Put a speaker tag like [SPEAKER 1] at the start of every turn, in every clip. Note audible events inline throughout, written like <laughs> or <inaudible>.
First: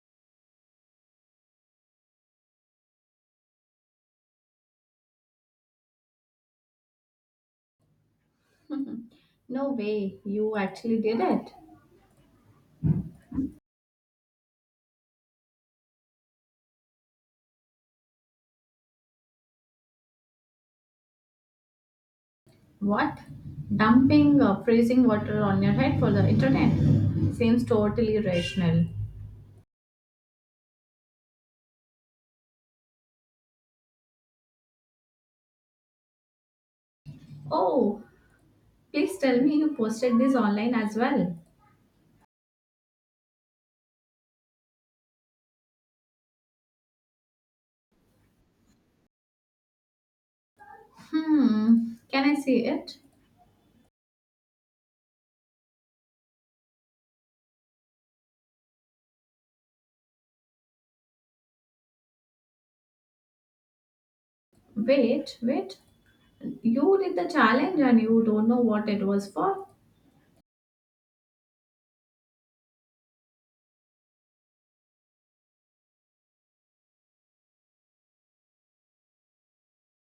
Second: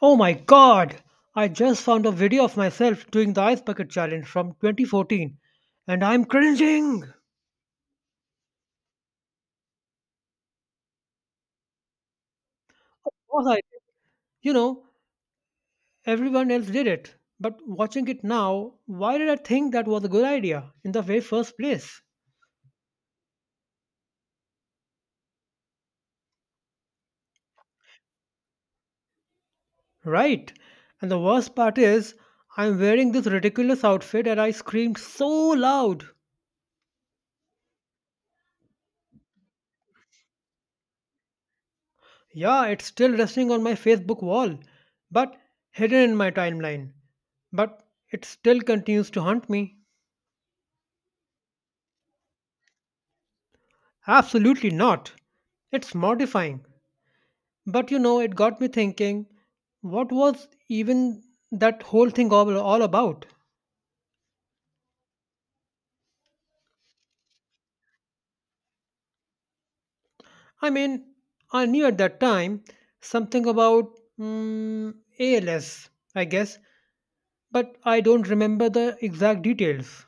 [SPEAKER 1] Oh my god! I just found a video of myself doing the ice bucket challenge from 2014, and I'm cringing!
[SPEAKER 2] No way, you actually did it.
[SPEAKER 1] Was I? You know, everyone else did it. But watching it now, why did I think that was a good idea in the very first place?
[SPEAKER 2] What? Dumping freezing water on your head for the internet? Seems totally irrational.
[SPEAKER 1] Right. And the worst part is, I'm wearing this ridiculous outfit and I screamed so loud.
[SPEAKER 2] Oh, please tell me you posted this online as well.
[SPEAKER 1] Yeah, it's still resting on my Facebook wall, but hidden in my timeline. But it still continues to haunt me.
[SPEAKER 2] Hmm, can I see it?
[SPEAKER 1] Absolutely not. It's mortifying. But it got me thinking, what was even that whole thing all about?
[SPEAKER 2] Wait, wait. You did the challenge and you don't know what it was for?
[SPEAKER 1] I mean, I knew at that time something about ALS, I guess, but I don't remember the exact details.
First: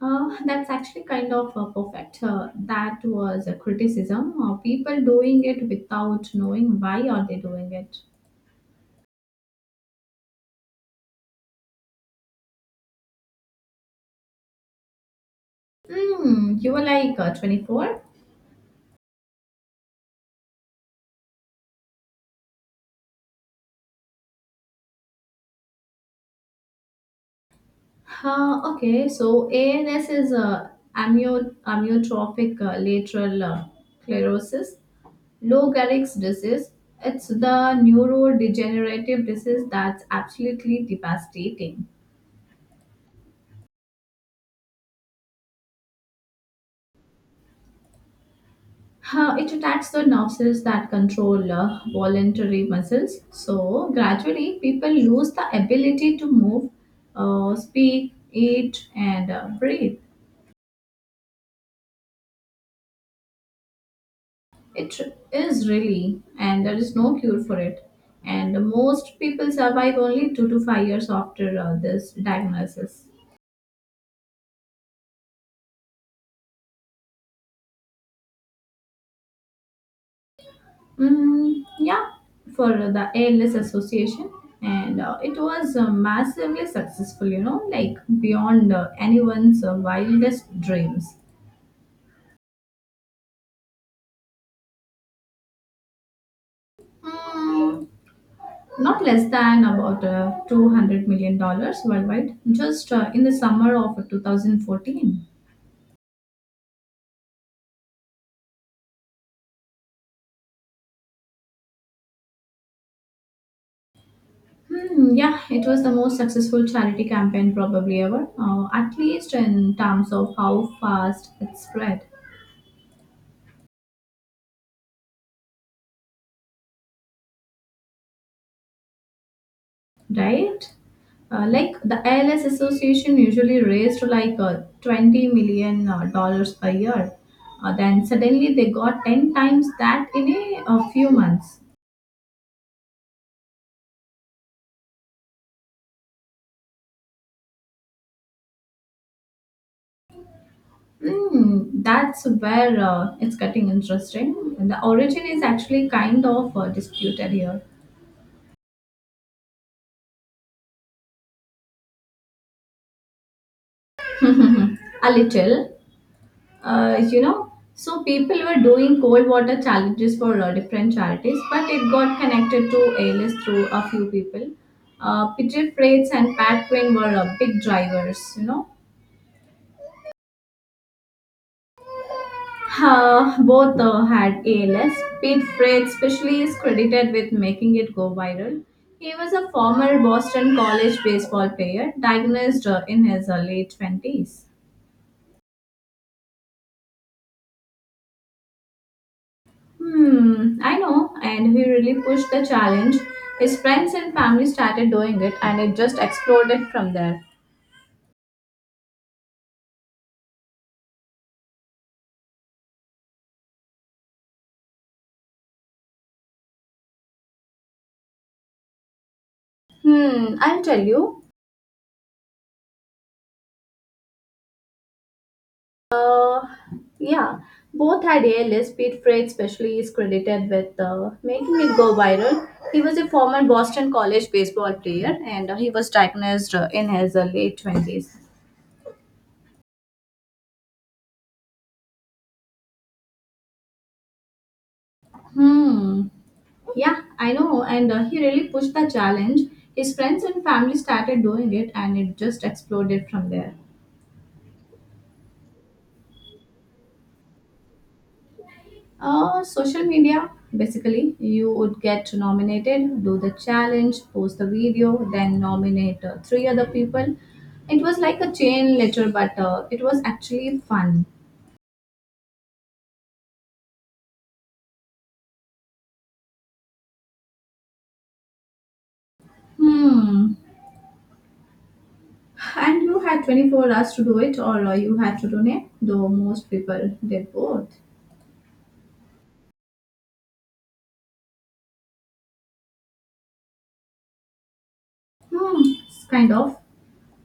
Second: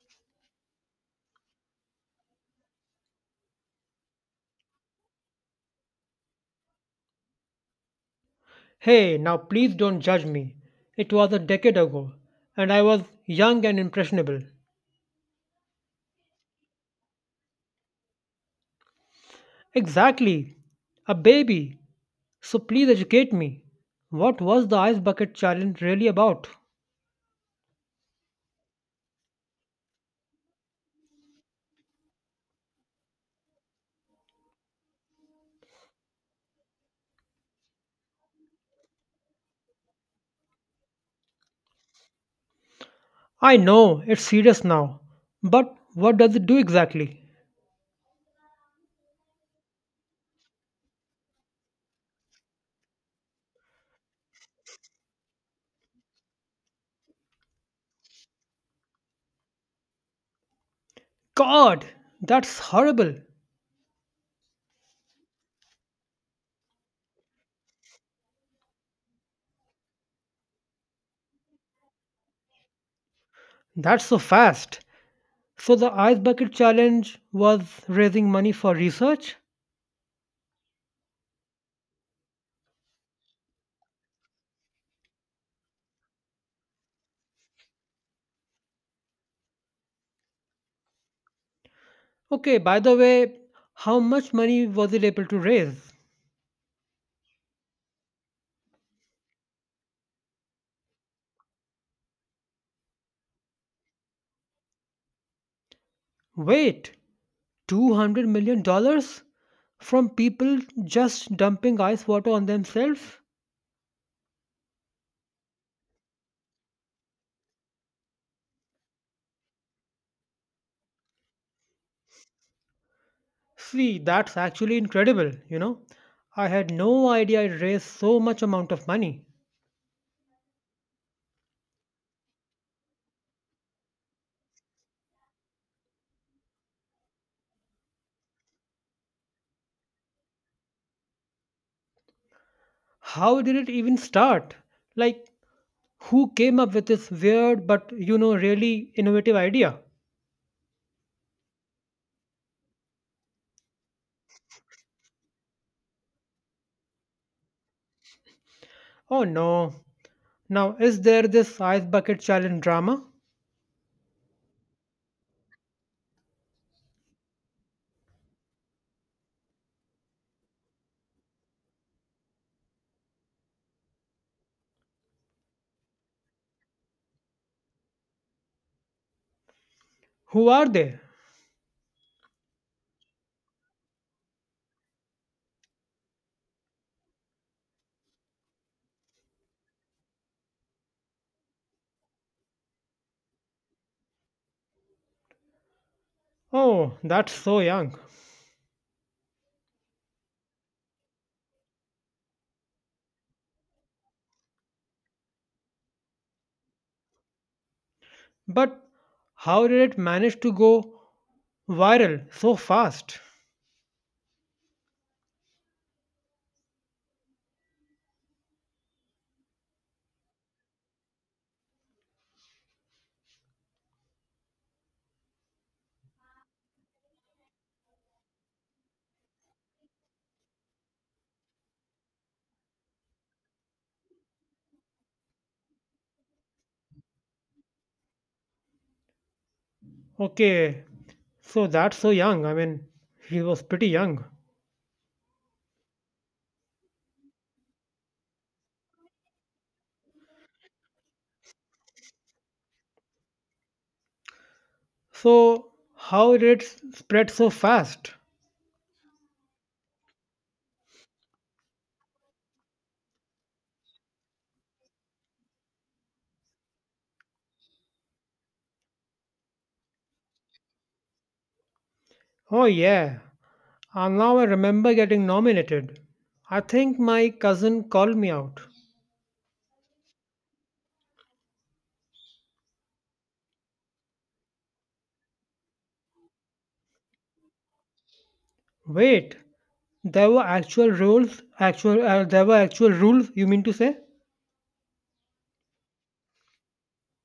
[SPEAKER 2] That's actually kind of perfect. That was a criticism of people doing it without knowing why are they doing it.
[SPEAKER 1] Hey, now please don't judge me. It was a decade ago, and I was young and impressionable.
[SPEAKER 2] You were like 24?
[SPEAKER 1] Exactly, a baby. So please educate me. What was the ice bucket challenge really about?
[SPEAKER 2] Okay, so ANS is amyotrophic lateral sclerosis, Lou Gehrig's disease. It's the neurodegenerative disease that's absolutely devastating.
[SPEAKER 1] I know it's serious now, but what does it do exactly?
[SPEAKER 2] It attacks the nerve cells that control voluntary muscles. So, gradually, people lose the ability to move, speak, eat, and breathe.
[SPEAKER 1] God, that's horrible.
[SPEAKER 2] It is really, and there is no cure for it. And most people survive only 2 to 5 years after this diagnosis.
[SPEAKER 1] That's so fast. So the ice bucket challenge was raising money for research?
[SPEAKER 2] Mm, yeah, for the ALS Association, and it was massively successful. You know, like beyond anyone's wildest dreams.
[SPEAKER 1] Okay, by the way, how much money was it able to raise?
[SPEAKER 2] Mm, not less than about $200 million worldwide just in the summer of 2014.
[SPEAKER 1] Wait, $200 million from people just dumping ice water on themselves?
[SPEAKER 2] Hmm, yeah, it was the most successful charity campaign probably ever, at least in terms of how fast it spread,
[SPEAKER 1] See, that's actually incredible. I had no idea it raised so much amount of money.
[SPEAKER 2] right? Like the ALS Association usually raised like 20 million dollars a year. Then suddenly they got 10 times that in a few months.
[SPEAKER 1] How did it even start? Like, who came up with this weird but, really innovative idea?
[SPEAKER 2] That's where it's getting interesting. The origin is actually kind of disputed here.
[SPEAKER 1] Oh no. Now, is there this ice bucket challenge drama?
[SPEAKER 2] <laughs> A little so people were doing cold water challenges for different charities, but it got connected to als through a few people. Peter Freites and Pat Quinn were big drivers, you know.
[SPEAKER 1] Who are they?
[SPEAKER 2] Both had ALS. Pete Freites especially is credited with making it go viral. He was a former Boston College baseball player diagnosed in his late 20s.
[SPEAKER 1] Oh, that's so young.
[SPEAKER 2] I know, and he really pushed the challenge. His friends and family started doing it, and it just exploded from there.
[SPEAKER 1] But how did it manage to go viral so fast?
[SPEAKER 2] I'll tell you. Uh, yeah, both had ALS. Pete Freight, especially, is credited with making it go viral. He was a former Boston College baseball player, and he was diagnosed in his late 20s.
[SPEAKER 1] Okay, so that's so young. I mean, he was pretty young.
[SPEAKER 2] Hmm. Yeah, I know. And he really pushed the challenge. His friends and family started doing it, and it just exploded from there.
[SPEAKER 1] So, how did it spread so fast?
[SPEAKER 2] Social media, basically, you would get nominated, do the challenge, post the video, then nominate three other people. It was like a chain letter, but it was actually fun.
[SPEAKER 1] Oh, yeah. And now I remember getting nominated. I think my cousin called me out.
[SPEAKER 2] Hmm. And you had 24 hours to do it, or you had to donate, though most people did both.
[SPEAKER 1] Wait, there were actual rules? There were actual rules, you mean to say?
[SPEAKER 2] Hmm. It's kind of.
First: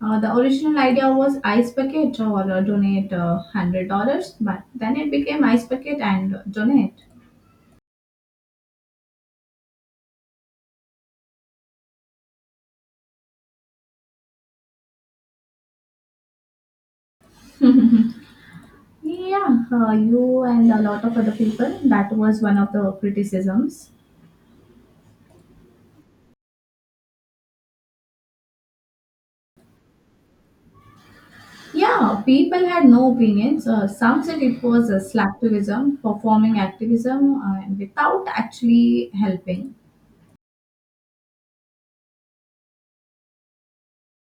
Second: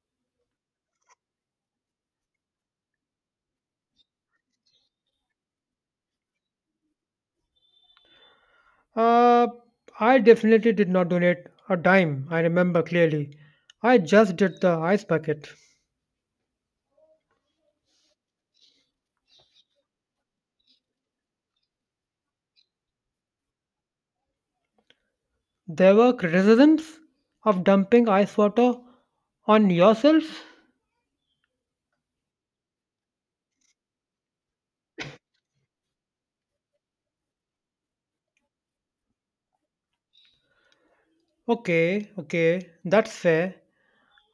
[SPEAKER 2] The original idea was ice bucket or donate $100, but then it became ice bucket and donate.
[SPEAKER 1] Uh, I definitely did not donate a dime, I remember clearly. I just did the ice bucket.
[SPEAKER 2] Yeah, you and a lot of other people. That was one of the criticisms.
[SPEAKER 1] There were criticisms of dumping ice water on yourself?
[SPEAKER 2] Yeah, people had no opinions. Some said it was a slacktivism, performing activism, without actually helping.
[SPEAKER 1] Okay, okay, that's fair.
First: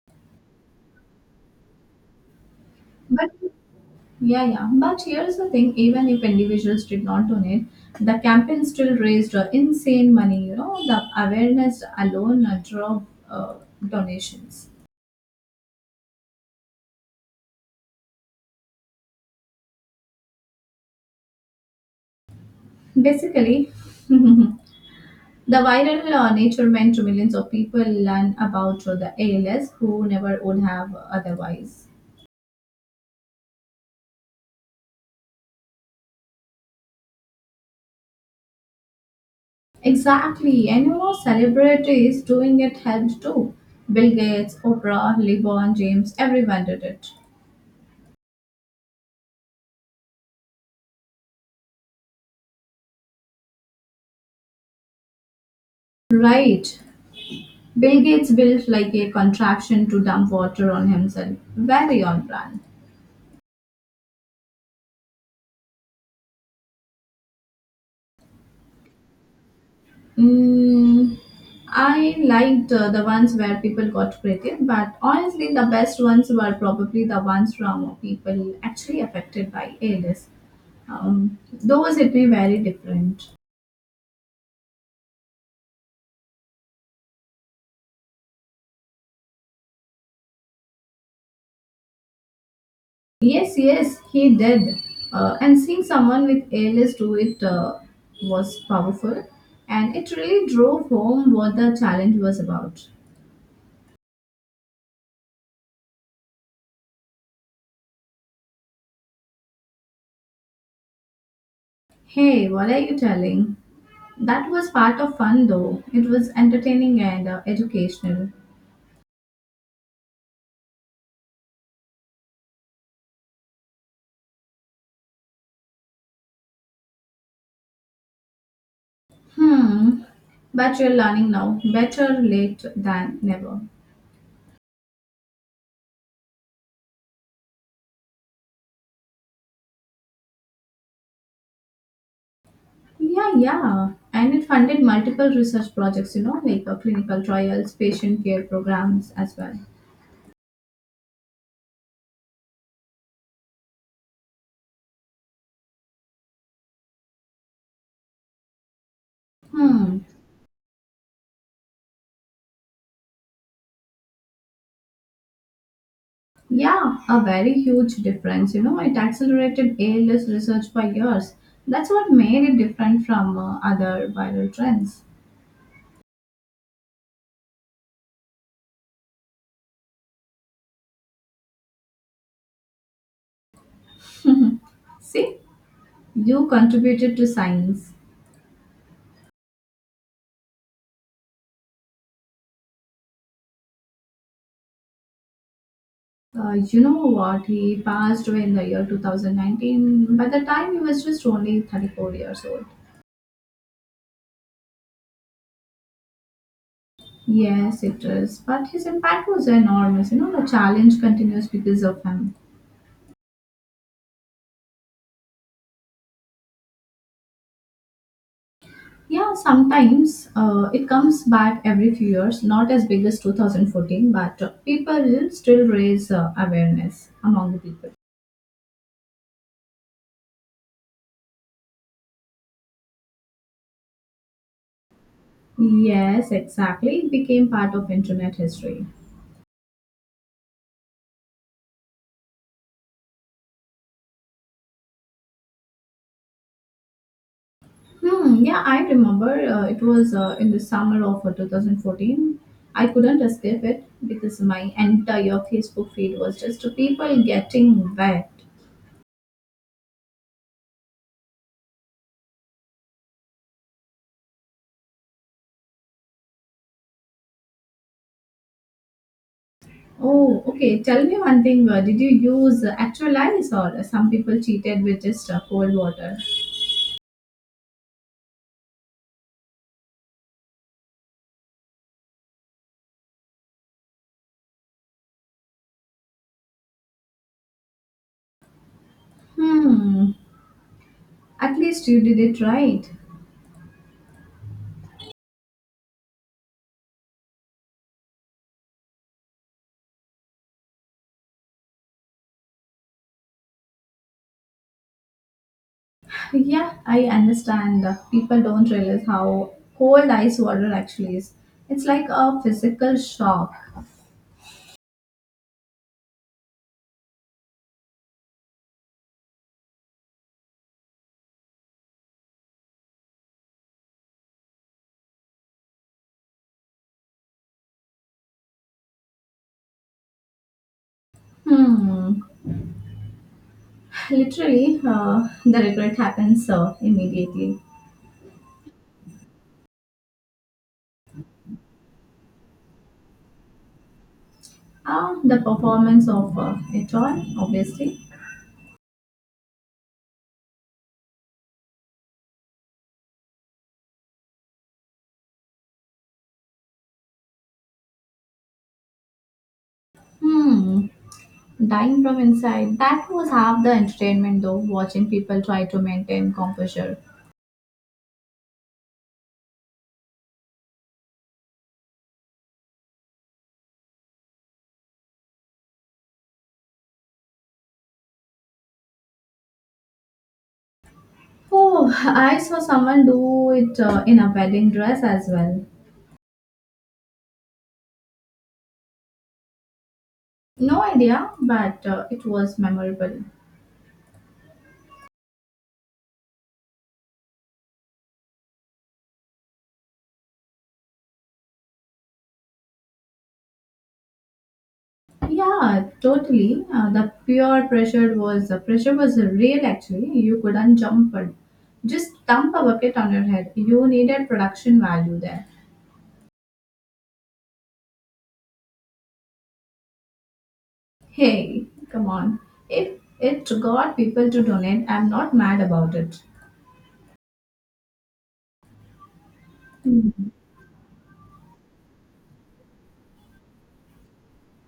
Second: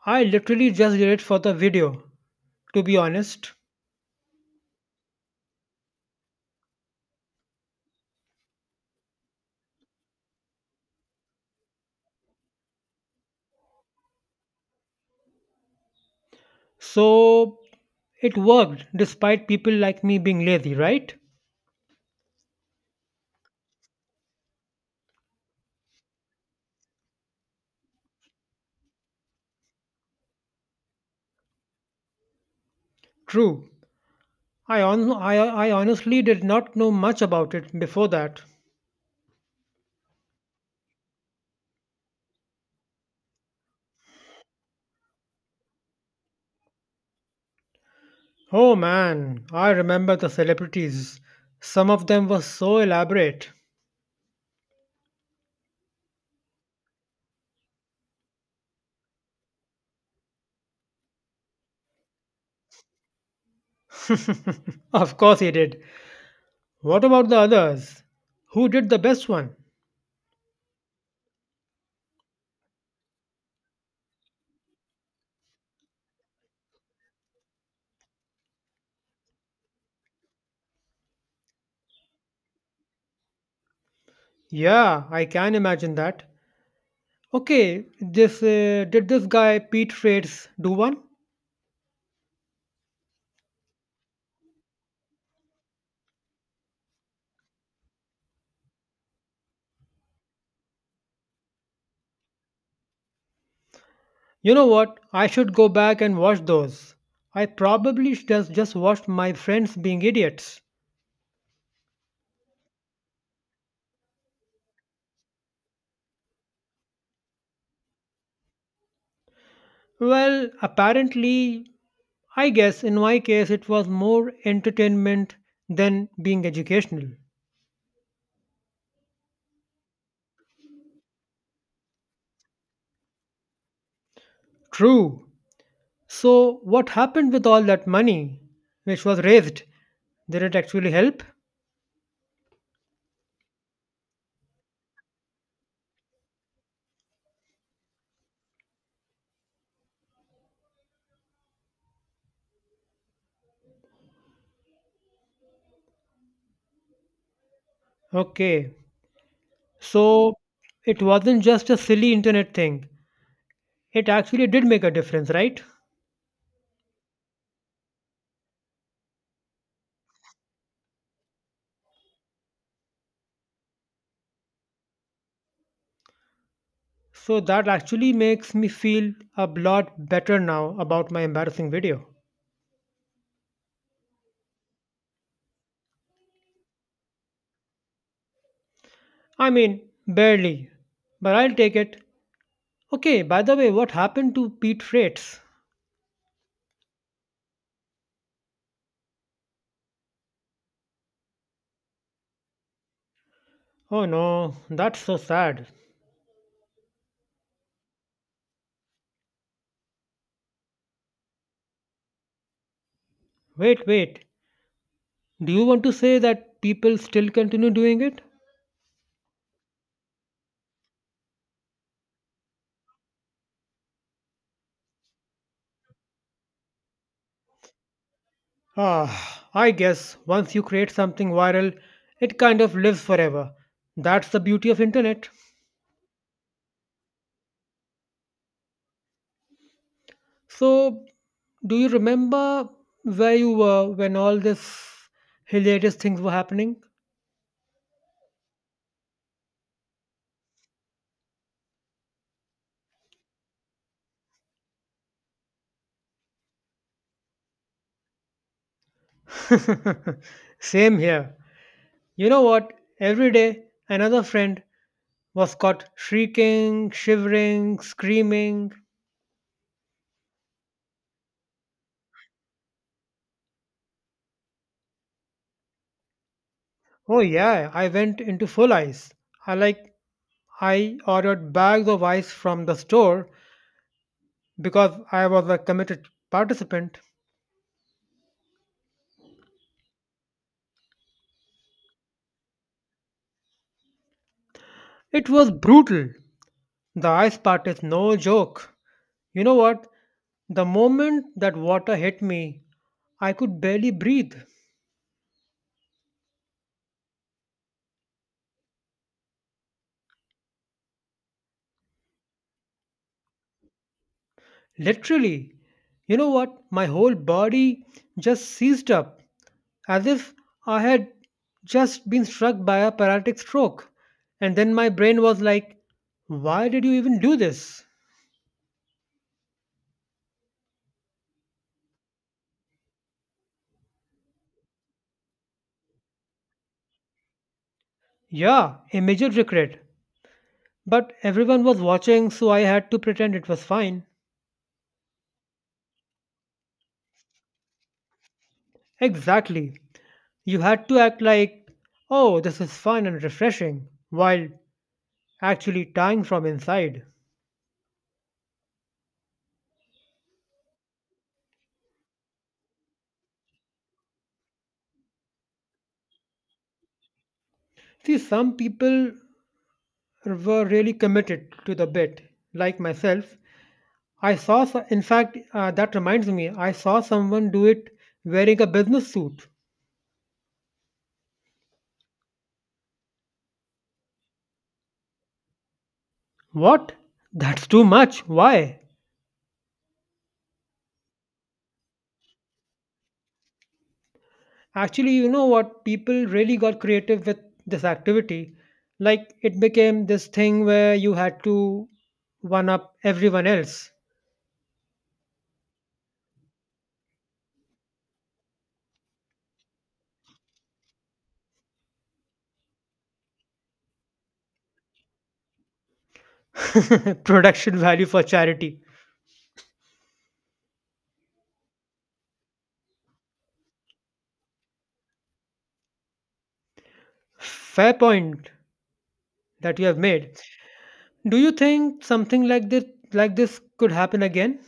[SPEAKER 1] I literally just did it for the video, to be
[SPEAKER 2] But
[SPEAKER 1] honest.
[SPEAKER 2] yeah, yeah. But here's the thing: even if individuals did not donate, the campaign still raised insane money. You know, the awareness alone drove donations.
[SPEAKER 1] So it worked despite people like me being lazy, right?
[SPEAKER 2] Basically. <laughs> The viral nature meant millions of people learn about the ALS who never would have otherwise.
[SPEAKER 1] True. I honestly did not know much about it before that.
[SPEAKER 2] Exactly, and you know, celebrities doing it helped too. Bill Gates, Oprah, LeBron James, everyone did it.
[SPEAKER 1] Oh man, I remember the celebrities. Some of them were so elaborate.
[SPEAKER 2] Right. Bill Gates built like a contraption to dump water on himself. Very on brand.
[SPEAKER 1] <laughs> Of course he did. What about the others? Who did the best one?
[SPEAKER 2] Mm, I liked the ones where people got creative, but honestly, the best ones were probably the ones from people actually affected by illness. Those hit me very different.
[SPEAKER 1] Yeah, I can imagine that. Okay, this did this guy Pete Frates do one?
[SPEAKER 2] Yes, yes, he did. And seeing someone with ALS do it was powerful, and it really drove home what the challenge was about.
[SPEAKER 1] You know what? I should go back and watch those. I probably just watched my friends being idiots.
[SPEAKER 2] Hey, what are you telling? That was part of fun, though. It was entertaining and educational.
[SPEAKER 1] Well, apparently, I guess in my case it was more entertainment than being educational.
[SPEAKER 2] Hmm, but you're learning now. Better late than never.
[SPEAKER 1] True. So, what happened with all that money which was raised? Did it actually help?
[SPEAKER 2] Yeah, yeah. And it funded multiple research projects, you know, like clinical trials, patient care programs as well.
[SPEAKER 1] Okay.
[SPEAKER 2] Hmm.
[SPEAKER 1] So, it wasn't just a silly internet thing. It actually did make a difference, right?
[SPEAKER 2] Yeah, a very huge difference. You know, it accelerated ALS research by years. That's what made it different from other viral trends.
[SPEAKER 1] So that actually makes me feel a lot better now about my embarrassing video.
[SPEAKER 2] See, you contributed to science.
[SPEAKER 1] I mean, barely, but I'll take it. Okay, by the way, what happened to Pete Freights?
[SPEAKER 2] You know what? He passed away in the year 2019. By the time, he was just only 34 years old.
[SPEAKER 1] Oh no, that's so sad.
[SPEAKER 2] Yes, it is. But his impact was enormous. You know, the challenge continues because of him.
[SPEAKER 1] Wait, wait. Do you want to say that people still continue doing it?
[SPEAKER 2] Yeah, sometimes it comes back every few years, not as big as 2014, but people still raise awareness among the people.
[SPEAKER 1] Ah, I guess once you create something viral, it kind of lives forever. That's the beauty of internet.
[SPEAKER 2] Yes, exactly. It became part of internet history.
[SPEAKER 1] So, do you remember where you were when all this hilarious things were happening?
[SPEAKER 2] Hmm, yeah, I remember it was in the summer of 2014. I couldn't escape it because my entire Facebook feed was just people getting wet.
[SPEAKER 1] <laughs> Same here. You know what? Every day, another friend was caught shrieking, shivering, screaming.
[SPEAKER 2] Oh, okay. Tell me one thing. Did you use actual ice, or some people cheated with just cold water?
[SPEAKER 1] Oh, yeah, I went into full ice. I like, I ordered bags of ice from the store because I was a committed participant.
[SPEAKER 2] Hmm. At least you did it right.
[SPEAKER 1] It was brutal. The ice part is no joke. You know what? The moment that water hit me, I could barely breathe.
[SPEAKER 2] Yeah, I understand. People don't realize how cold ice water actually is. It's like a physical shock.
[SPEAKER 1] Literally. You know what? My whole body just seized up, as if I had just been struck by a paralytic stroke. And then my brain was like, why did you even do this?
[SPEAKER 2] Hmm. Literally, the regret happens immediately.
[SPEAKER 1] Yeah, a major regret. But everyone was watching, so I had to pretend it was fine.
[SPEAKER 2] The performance of it all, obviously.
[SPEAKER 1] Exactly. You had to act like, oh, this is fun and refreshing, while actually tying from inside.
[SPEAKER 2] Hmm, dying from inside. That was half the entertainment, though, watching people try to maintain composure.
[SPEAKER 1] See, some people were really committed to the bit, like myself. In fact, that reminds me, I saw someone do it wearing a business suit.
[SPEAKER 2] Oh, I saw someone do it in a wedding dress as well.
[SPEAKER 1] What? That's too much. Why?
[SPEAKER 2] No idea, but it was memorable.
[SPEAKER 1] Actually, you know what? People really got creative with this activity. Like, it became this thing where you had to one up everyone else.
[SPEAKER 2] Yeah, totally. The pure pressure was real. Actually, you couldn't jump it. Just dump a bucket on your head. You needed production value there.
[SPEAKER 1] <laughs> Production value for charity.
[SPEAKER 2] Hey, come on. If it got people to donate, I'm not mad about it.
[SPEAKER 1] Fair point that you have
[SPEAKER 2] Hmm.
[SPEAKER 1] made. Do you think something like this could happen again?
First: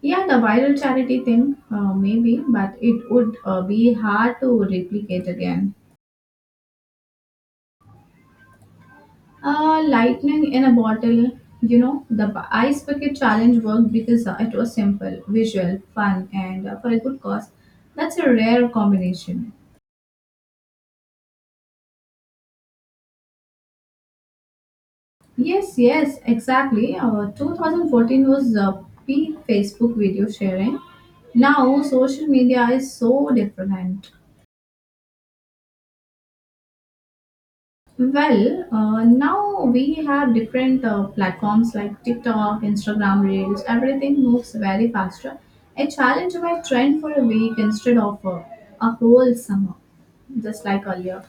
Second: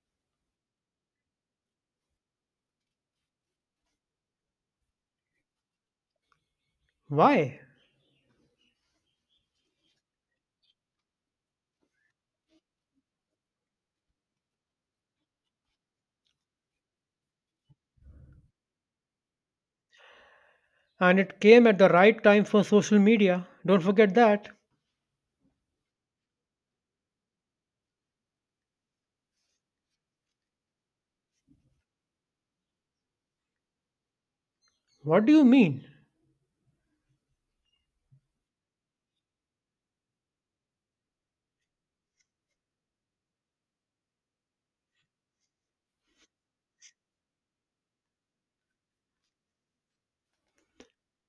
[SPEAKER 2] Yeah, the viral charity thing, maybe, but it would be hard to replicate again.
[SPEAKER 1] Why?
[SPEAKER 2] Lightning in a bottle, you know, the ice bucket challenge worked because it was simple, visual, fun, and for a good cause. That's a rare combination.
[SPEAKER 1] And it came at the right time for social media. Don't forget that.
[SPEAKER 2] Yes, yes, exactly. 2014 was peak Facebook video sharing. Now, social media is so different.
[SPEAKER 1] What do you mean?
[SPEAKER 2] Well, now we have different platforms like TikTok, Instagram Reels, everything moves very faster. I challenge my trend for a week instead of a whole summer, just like earlier.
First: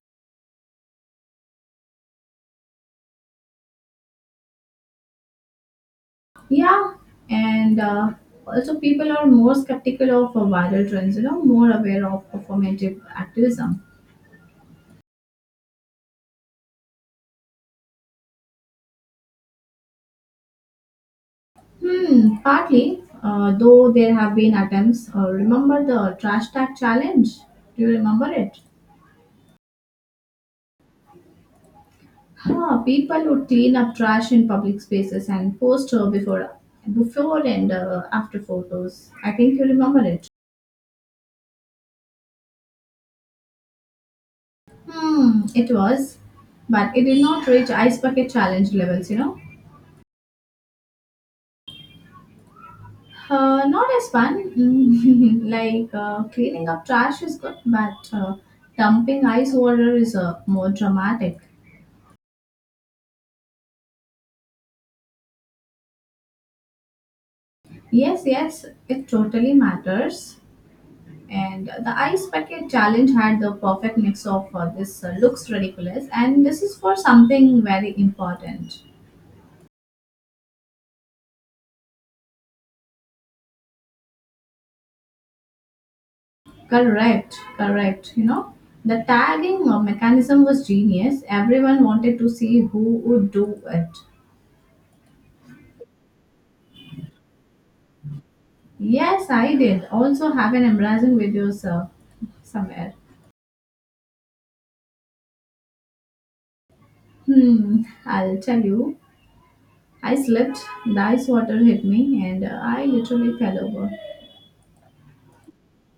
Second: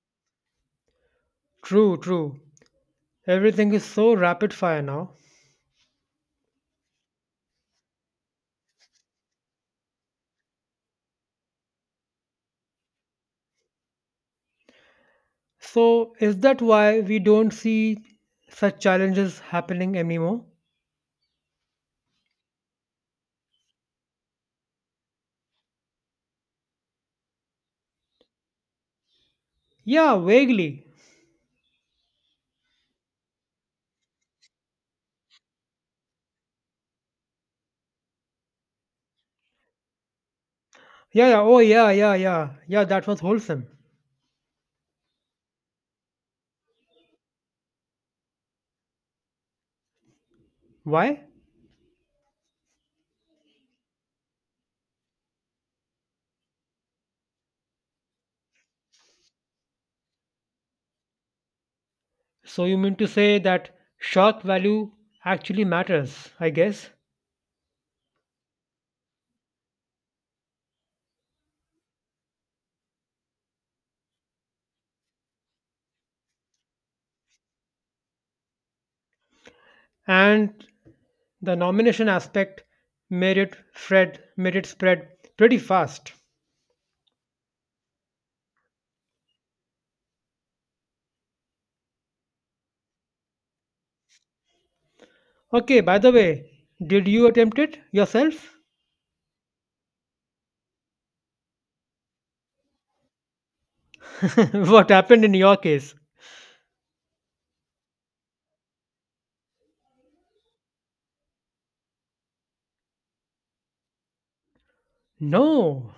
[SPEAKER 1] True, true. Everything is so rapid fire now.
[SPEAKER 2] Yeah, and also people are more skeptical of viral trends, you know, more aware of performative activism.
[SPEAKER 1] So is that why we don't see such challenges happening anymore?
[SPEAKER 2] Partly, though there have been attempts. Remember the trash tag challenge? Do you remember it?
[SPEAKER 1] Yeah, vaguely.
[SPEAKER 2] People would clean up trash in public spaces and post her before and after photos. I think you remember it.
[SPEAKER 1] Yeah, yeah, oh yeah, yeah, yeah. Yeah, that was wholesome.
[SPEAKER 2] It was, but it did not reach ice bucket challenge levels. You know,
[SPEAKER 1] Why?
[SPEAKER 2] not as fun. <laughs> Like cleaning up trash is good, but dumping ice water is more dramatic.
[SPEAKER 1] So you mean to say that shock value actually matters, I guess.
[SPEAKER 2] Yes, yes, it totally matters. And the ice bucket challenge had the perfect mix of this looks ridiculous and this is for something very important.
[SPEAKER 1] And the nomination aspect made it spread pretty fast.
[SPEAKER 2] Correct, correct. You know, the tagging mechanism was genius. Everyone wanted to see who would do it.
[SPEAKER 1] Okay, by the way, did you attempt it yourself?
[SPEAKER 2] Yes, I did. Also have an embarrassing video, sir, somewhere.
[SPEAKER 1] <laughs> What happened in your case?
[SPEAKER 2] I'll tell you. I slipped, the ice water hit me, and I literally fell over.
[SPEAKER 1] No.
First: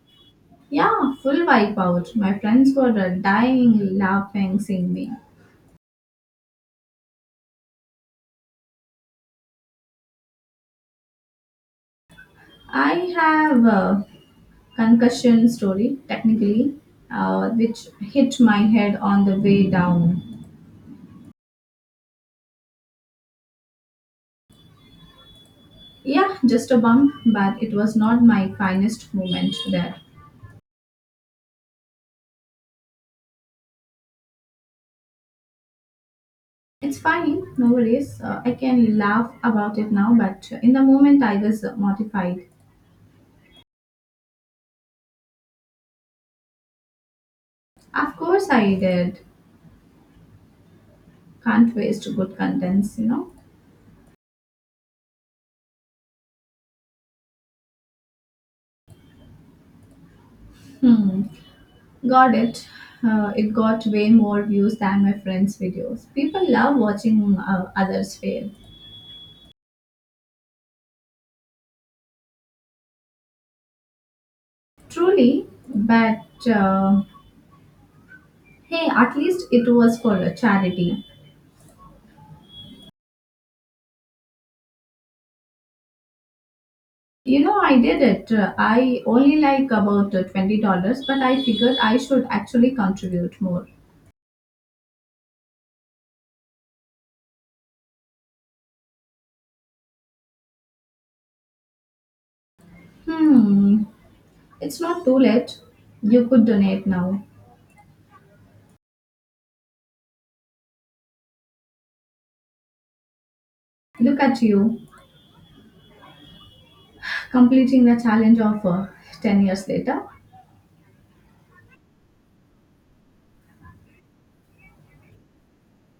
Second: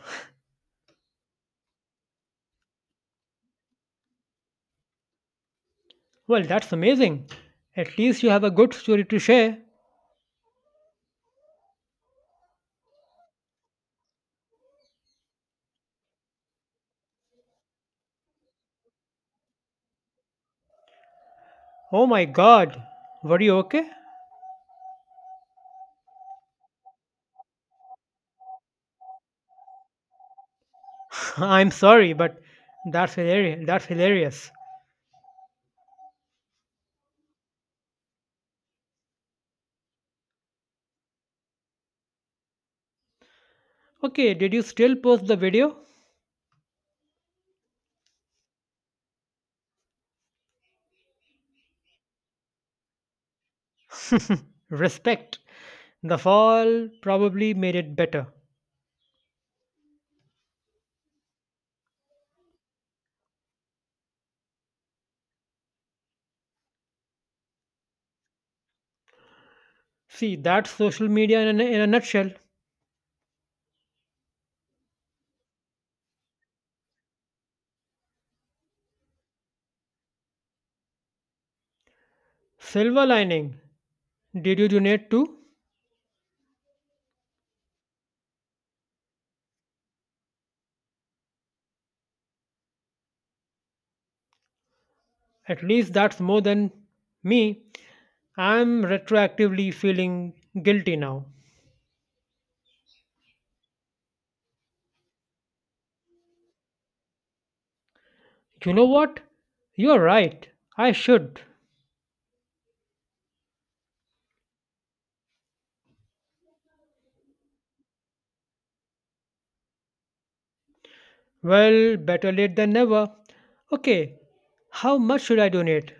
[SPEAKER 2] Yeah, full wipeout. My friends were dying laughing, seeing me.
[SPEAKER 1] Well, that's amazing. At least you have a good story to share.
[SPEAKER 2] I have a concussion story, technically, which hit my head on the way down.
[SPEAKER 1] Oh my god. Were you okay?
[SPEAKER 2] Yeah, just a bump, but it was not my finest moment there.
[SPEAKER 1] <laughs> I'm sorry, but that's hilarious. That's hilarious.
[SPEAKER 2] It's fine. No worries. I can laugh about it now, but in the moment I was mortified.
[SPEAKER 1] Okay, did you still post the video?
[SPEAKER 2] Of course I did. Can't waste good contents, you know.
[SPEAKER 1] Respect. The fall probably made it better.
[SPEAKER 2] Got it. It got way more views than my friends' videos. People love watching others fail.
[SPEAKER 1] See, that's social media in a nutshell.
[SPEAKER 2] Truly, but uh, hey, at least it was for a charity.
[SPEAKER 1] Silver lining. Did you donate too?
[SPEAKER 2] You know, I did it. I only like about $20, but I figured I should actually contribute more.
[SPEAKER 1] At least that's more than me. I'm retroactively feeling guilty now.
[SPEAKER 2] Hmm, it's not too late. You could donate now.
[SPEAKER 1] You know what? You're right. I should.
[SPEAKER 2] Look at you, completing the challenge of 10 years later.
[SPEAKER 1] Well, better late than never. Okay, how much should I donate?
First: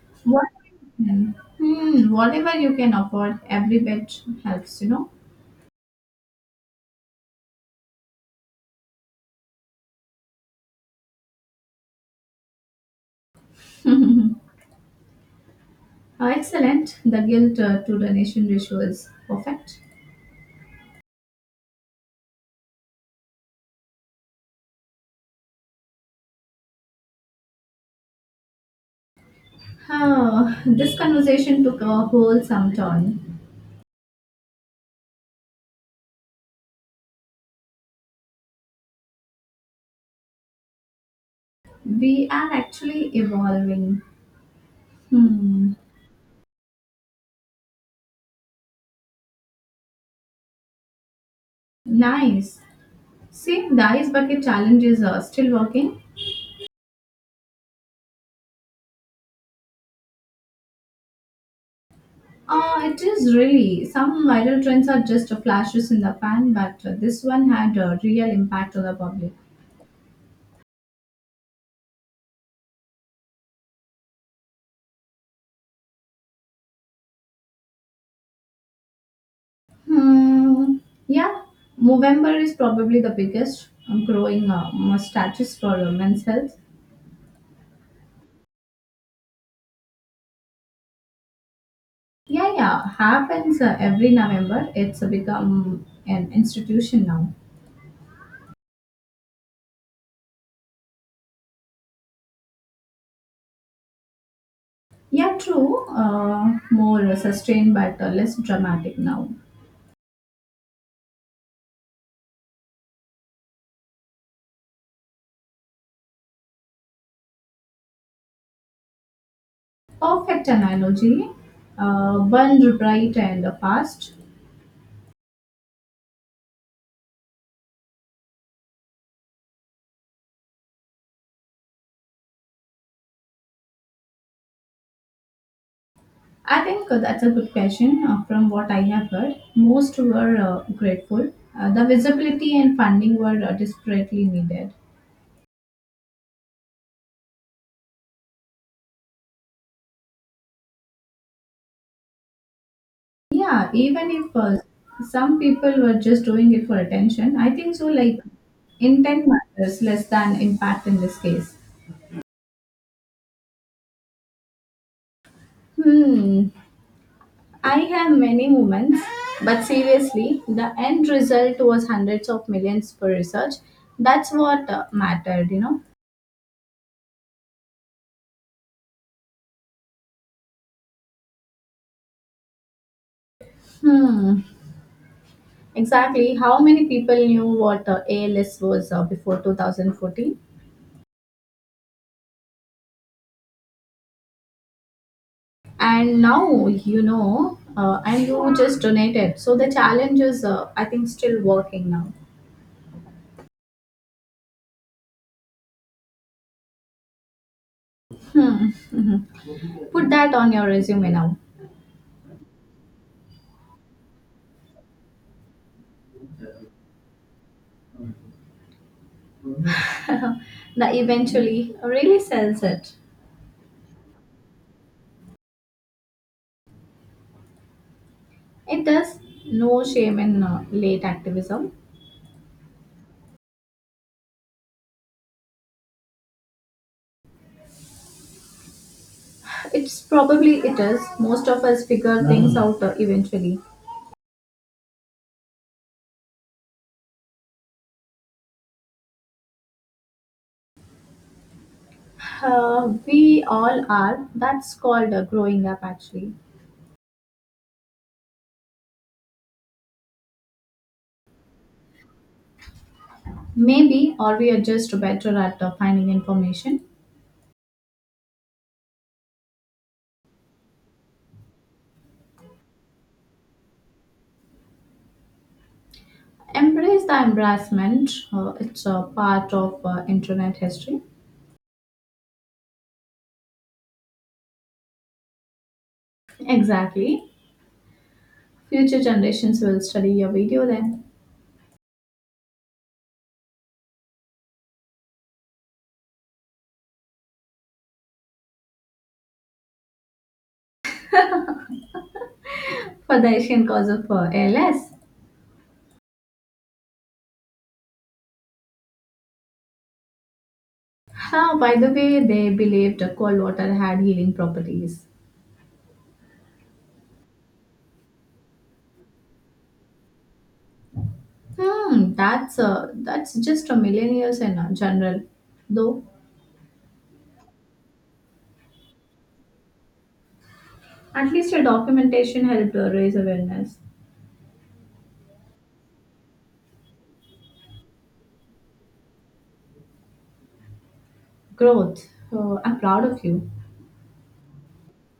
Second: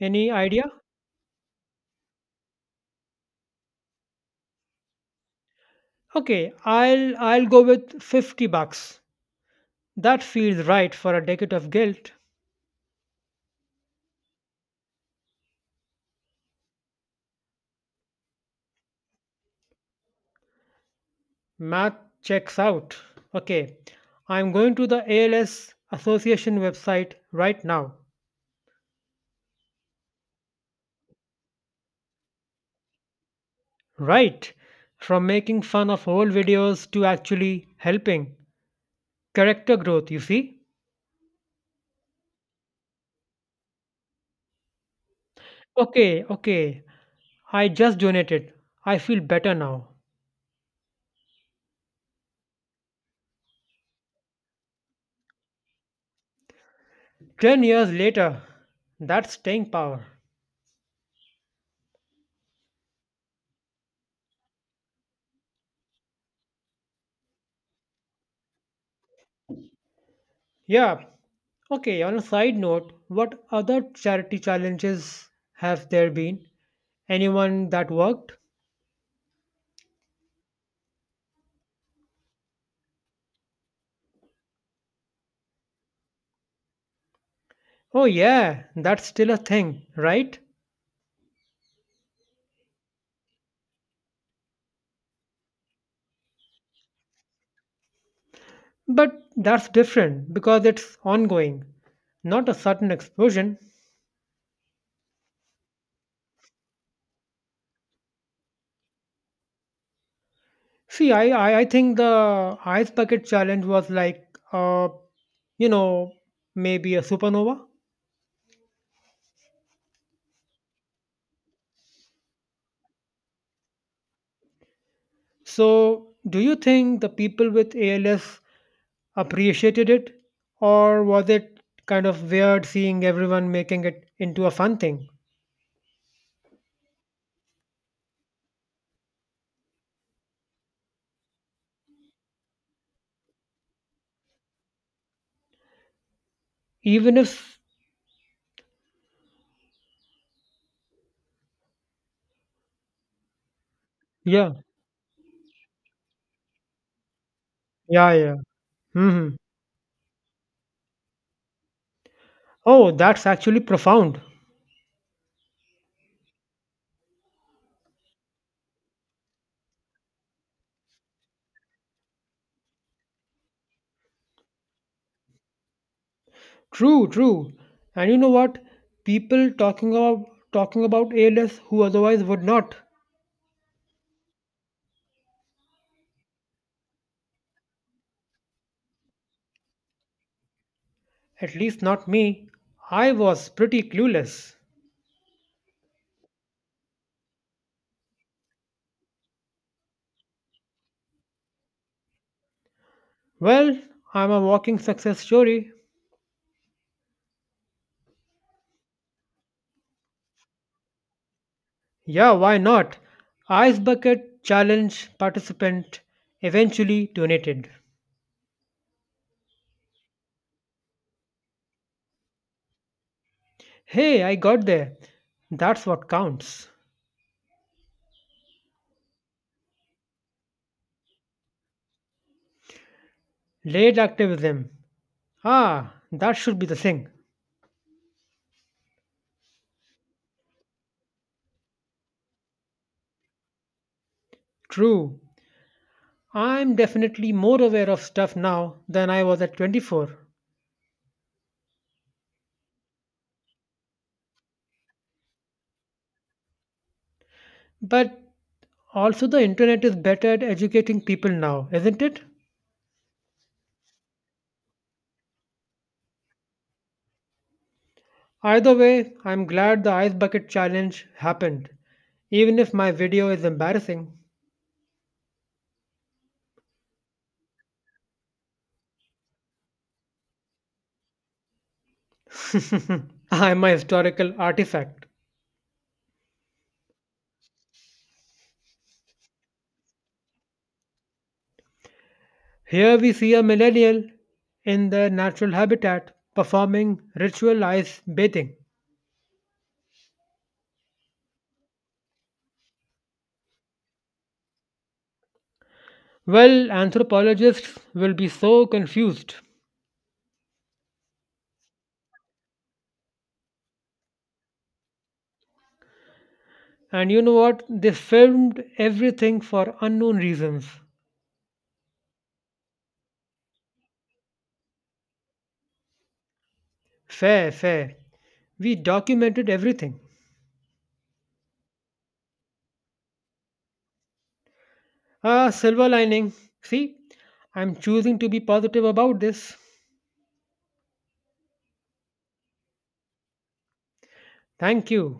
[SPEAKER 1] Any
[SPEAKER 2] What,
[SPEAKER 1] idea?
[SPEAKER 2] whatever you can afford, every bit helps, you know.
[SPEAKER 1] Okay, I'll go with $50. That feels right for a decade of guilt.
[SPEAKER 2] Excellent. The guilt to donation ratio is perfect.
[SPEAKER 1] Math checks out. Okay, I'm going to the ALS Association website right now.
[SPEAKER 2] Oh, this conversation took a whole some turn.
[SPEAKER 1] Right, from making fun of old videos to actually helping. Character growth, you see?
[SPEAKER 2] We are actually evolving. Hmm,
[SPEAKER 1] Okay, okay, I just donated. I feel better now.
[SPEAKER 2] nice. See, dice bucket challenges are still working.
[SPEAKER 1] 10 years later, that's staying power.
[SPEAKER 2] It is really. Some viral trends are just flashes in the pan, but this one had a real impact on the public.
[SPEAKER 1] Yeah, okay, on a side note, what other charity challenges have there been? Anyone that worked?
[SPEAKER 2] Hmm. Yeah, Movember is probably the biggest growing status for women's health.
[SPEAKER 1] Oh, yeah, that's still a thing, right?
[SPEAKER 2] Yeah, yeah, happens every November. It's become an institution now.
[SPEAKER 1] But that's different because it's ongoing, not a sudden explosion.
[SPEAKER 2] Yeah, true. More sustained but less dramatic now.
[SPEAKER 1] See, I think the ice bucket challenge was like, uh, you know, maybe a supernova.
[SPEAKER 2] Perfect analogy. Burned bright and fast.
[SPEAKER 1] So, do you think the people with ALS appreciated it, or was it kind of weird seeing everyone making it into a fun thing?
[SPEAKER 2] I think that's a good question. From what I have heard, most were grateful. The visibility and funding were desperately needed.
[SPEAKER 1] Even if,
[SPEAKER 2] Yeah, even if
[SPEAKER 1] yeah,
[SPEAKER 2] some people were just doing it for attention, I think so.
[SPEAKER 1] yeah,
[SPEAKER 2] Like
[SPEAKER 1] yeah.
[SPEAKER 2] intent
[SPEAKER 1] Hmm.
[SPEAKER 2] matters less than impact in this case.
[SPEAKER 1] Oh, that's actually profound.
[SPEAKER 2] Hmm, I have many moments, but seriously, the end result was hundreds of millions for research. That's what mattered, you know.
[SPEAKER 1] True, true. And you know what? People talking about ALS who otherwise would not.
[SPEAKER 2] Hmm, exactly. How many people knew what ALS was before 2014?
[SPEAKER 1] At least not me. I was pretty clueless.
[SPEAKER 2] And now you know and you just donated, so the challenge is I think still working now.
[SPEAKER 1] Well, I'm a walking success story.
[SPEAKER 2] Hmm. <laughs> Mhm. Put that on your resume now.
[SPEAKER 1] Yeah, why not? Ice bucket challenge participant eventually donated.
[SPEAKER 2] <laughs> The eventually really sells it.
[SPEAKER 1] Hey, I got there. That's what counts.
[SPEAKER 2] It does. No shame in late activism.
[SPEAKER 1] Late activism. Ah, that should be the thing.
[SPEAKER 2] It's probably, it is, most of us figure things out eventually.
[SPEAKER 1] True. I'm definitely more aware of stuff now than I was at 24.
[SPEAKER 2] We all are. That's called growing up, actually.
[SPEAKER 1] But also, the internet is better at educating people now, isn't it?
[SPEAKER 2] Maybe or we are just better at finding information.
[SPEAKER 1] Either way, I'm glad the ice bucket challenge happened, even if my video is embarrassing.
[SPEAKER 2] Embrace the embarrassment. It's a part of internet history.
[SPEAKER 1] <laughs> I'm a historical artifact.
[SPEAKER 2] Exactly. Future generations will study your video then.
[SPEAKER 1] Here we see a millennial in their natural habitat performing ritual ice bathing.
[SPEAKER 2] For the Asian cause of ALS.
[SPEAKER 1] Well, anthropologists will be so confused.
[SPEAKER 2] Ah, by the way, they believed cold water had healing properties.
[SPEAKER 1] And you know what? They filmed everything for unknown reasons.
[SPEAKER 2] That's just a millennials in general. Though,
[SPEAKER 1] Fair, fair. We documented everything.
[SPEAKER 2] at least your documentation helped raise awareness.
[SPEAKER 1] Ah, silver lining. See, I'm choosing to be positive about this.
[SPEAKER 2] Growth. I'm proud of you.
[SPEAKER 1] Thank you.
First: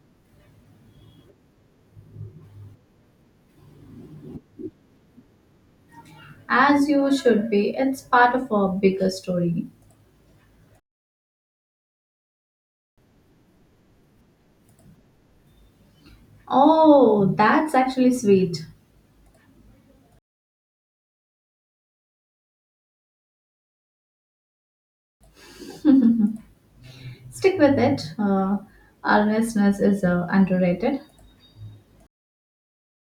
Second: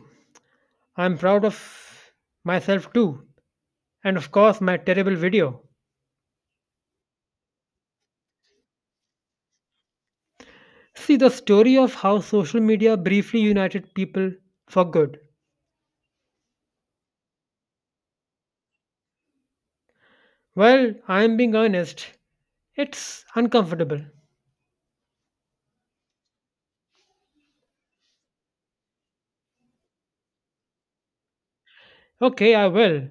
[SPEAKER 1] I'm proud of myself too. And of course, my terrible video.
[SPEAKER 2] As you should be. It's part of a bigger story.
[SPEAKER 1] See, the story of how social media briefly united people for good.
[SPEAKER 2] Oh, that's actually sweet.
[SPEAKER 1] Well, I'm being honest. It's uncomfortable.
[SPEAKER 2] Stick with it. Earnestness is underrated.
[SPEAKER 1] Okay, I will.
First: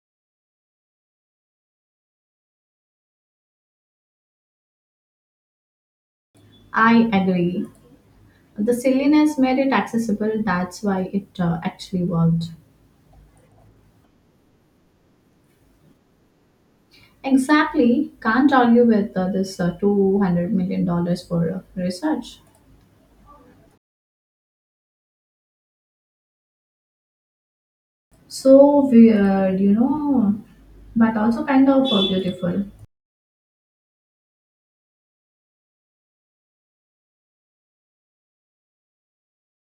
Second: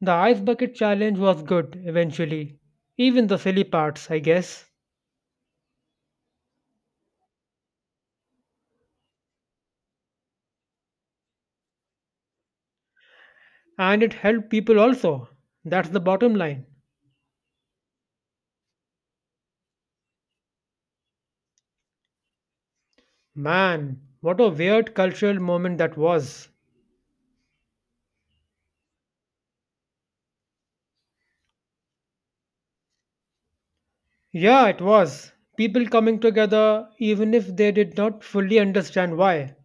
[SPEAKER 1] The ice bucket challenge was good eventually. Even the silly parts, I guess.
[SPEAKER 2] I agree. The silliness made it accessible. That's why it actually worked.
[SPEAKER 1] And it helped people also. That's the bottom line.
[SPEAKER 2] Exactly. Can't argue with this $200 million for research.
[SPEAKER 1] Man, what a weird cultural moment that was.
[SPEAKER 2] So weird, you know, but also kind of beautiful.
[SPEAKER 1] Yeah, it was. People coming together even if they did not fully understand why.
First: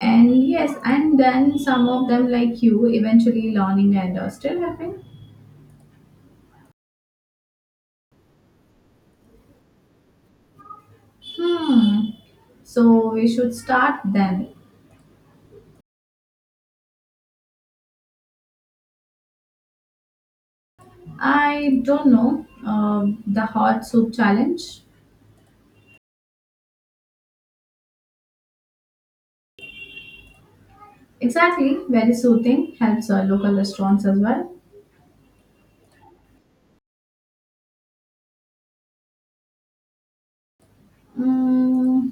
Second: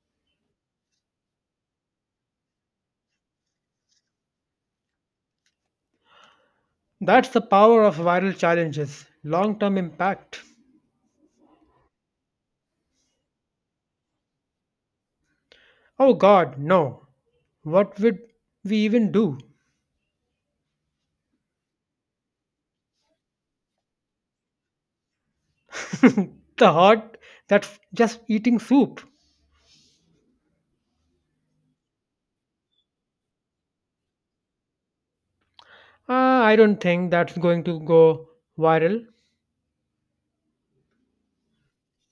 [SPEAKER 2] And yes, and then some of them, like you, eventually learning and still helping.
[SPEAKER 1] That's the power of viral challenges long term impact.
[SPEAKER 2] Hmm. So we should start then.
[SPEAKER 1] Oh god, no. What would we even do?
[SPEAKER 2] I don't know. The hot soup challenge.
[SPEAKER 1] The heart that's just eating soup.
[SPEAKER 2] Exactly. Very soothing. Helps local restaurants as well.
[SPEAKER 1] I don't think that's going to go viral.
[SPEAKER 2] Mm,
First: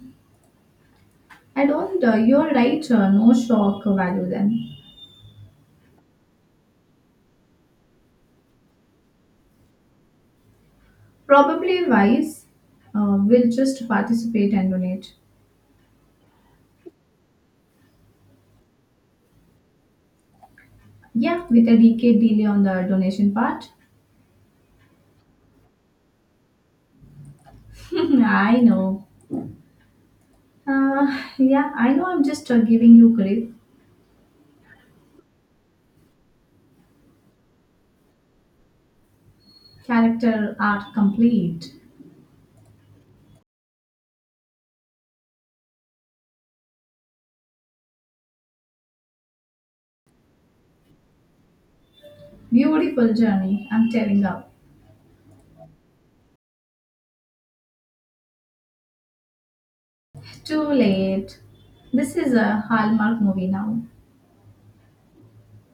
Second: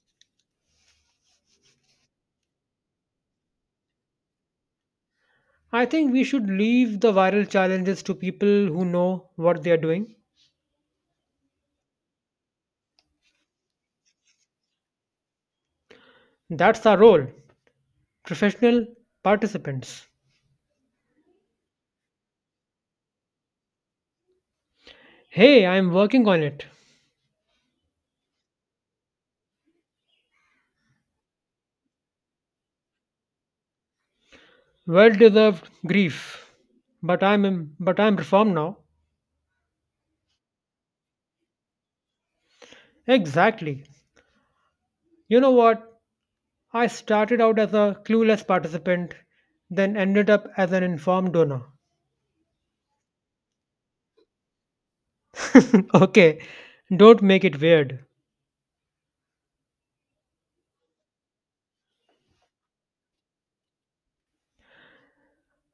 [SPEAKER 2] I don't. You're right. No shock value then.
[SPEAKER 1] I think we should leave the viral challenges to people who know what they are doing.
[SPEAKER 2] Probably wise. We'll just participate and donate.
[SPEAKER 1] That's our role, professional participants.
[SPEAKER 2] Yeah, with a decade delay on the donation part.
[SPEAKER 1] Hey, I'm working on it.
[SPEAKER 2] <laughs> I know. Yeah, I know. I'm just giving you grief.
[SPEAKER 1] Well deserved grief. But I'm reformed now.
[SPEAKER 2] Character art complete.
[SPEAKER 1] Exactly. You know what? I started out as a clueless participant, then ended up as an informed donor.
[SPEAKER 2] Beautiful journey, I'm tearing up.
[SPEAKER 1] <laughs> Okay, don't make it weird.
[SPEAKER 2] Too late. This is a Hallmark movie now.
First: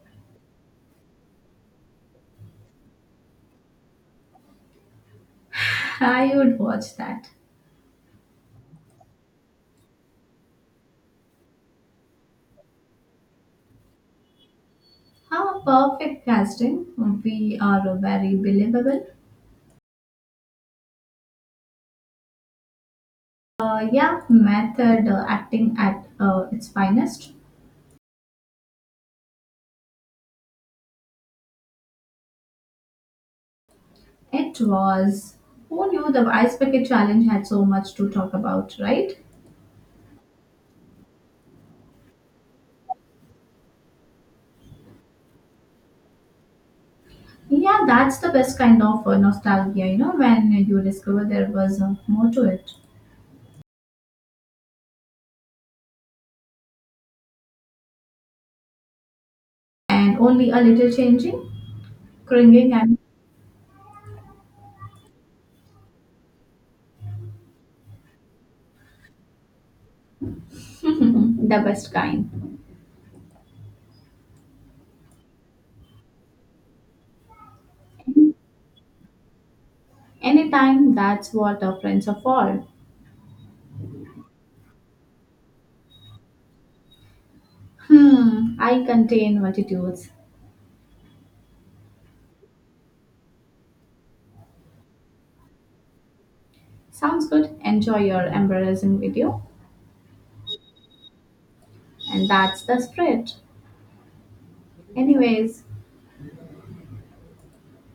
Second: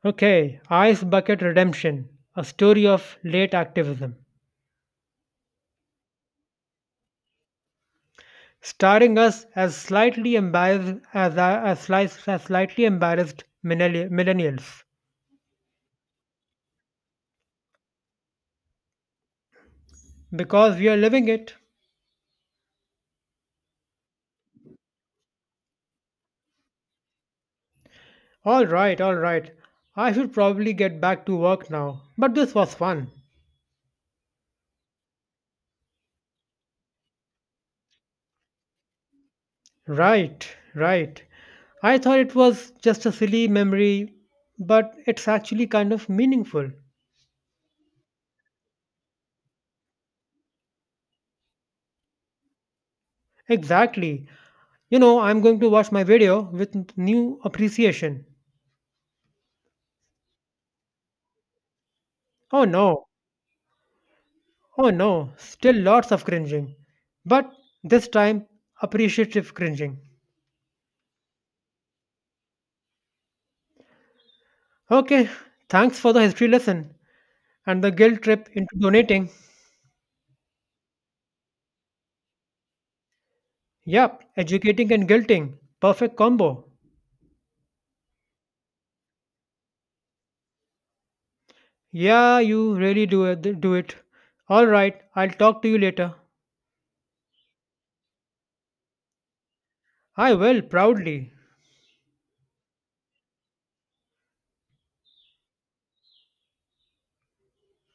[SPEAKER 1] Okay, Ice Bucket Redemption, a story of late activism.
[SPEAKER 2] I would watch that.
[SPEAKER 1] Starring us as slightly embarrassed as, slice- as slightly embarrassed millennials
[SPEAKER 2] How perfect casting. We are very believable.
[SPEAKER 1] because we are living it.
[SPEAKER 2] Yeah, method acting at its finest.
[SPEAKER 1] All right, all right. I should probably get back to work now, but this was fun.
[SPEAKER 2] It was. Who knew the Ice Bucket Challenge had so much to talk about, right?
[SPEAKER 1] Right, right. I thought it was just a silly memory, but it's actually kind of meaningful.
[SPEAKER 2] Yeah, that's the best kind of nostalgia, you know, when you discover there was more to it.
[SPEAKER 1] Exactly. You know, I'm going to watch my video with new appreciation.
[SPEAKER 2] And only a little changing,
[SPEAKER 1] Oh
[SPEAKER 2] cringing, and
[SPEAKER 1] no, oh no, still lots of cringing. But this time, appreciative cringing.
[SPEAKER 2] <laughs> Mhm, the best kind.
[SPEAKER 1] Okay, thanks for the history lesson and the guilt trip into donating.
[SPEAKER 2] Anytime, that's what the friends are for.
[SPEAKER 1] Yep, educating and guilting. Perfect combo.
[SPEAKER 2] I contain multitudes.
[SPEAKER 1] Yeah, you really do it. Do it. All right, I'll talk to you later.
[SPEAKER 2] Sounds good. Enjoy your embarrassing video.
[SPEAKER 1] I will, proudly.
[SPEAKER 2] And that's the spread. Anyways,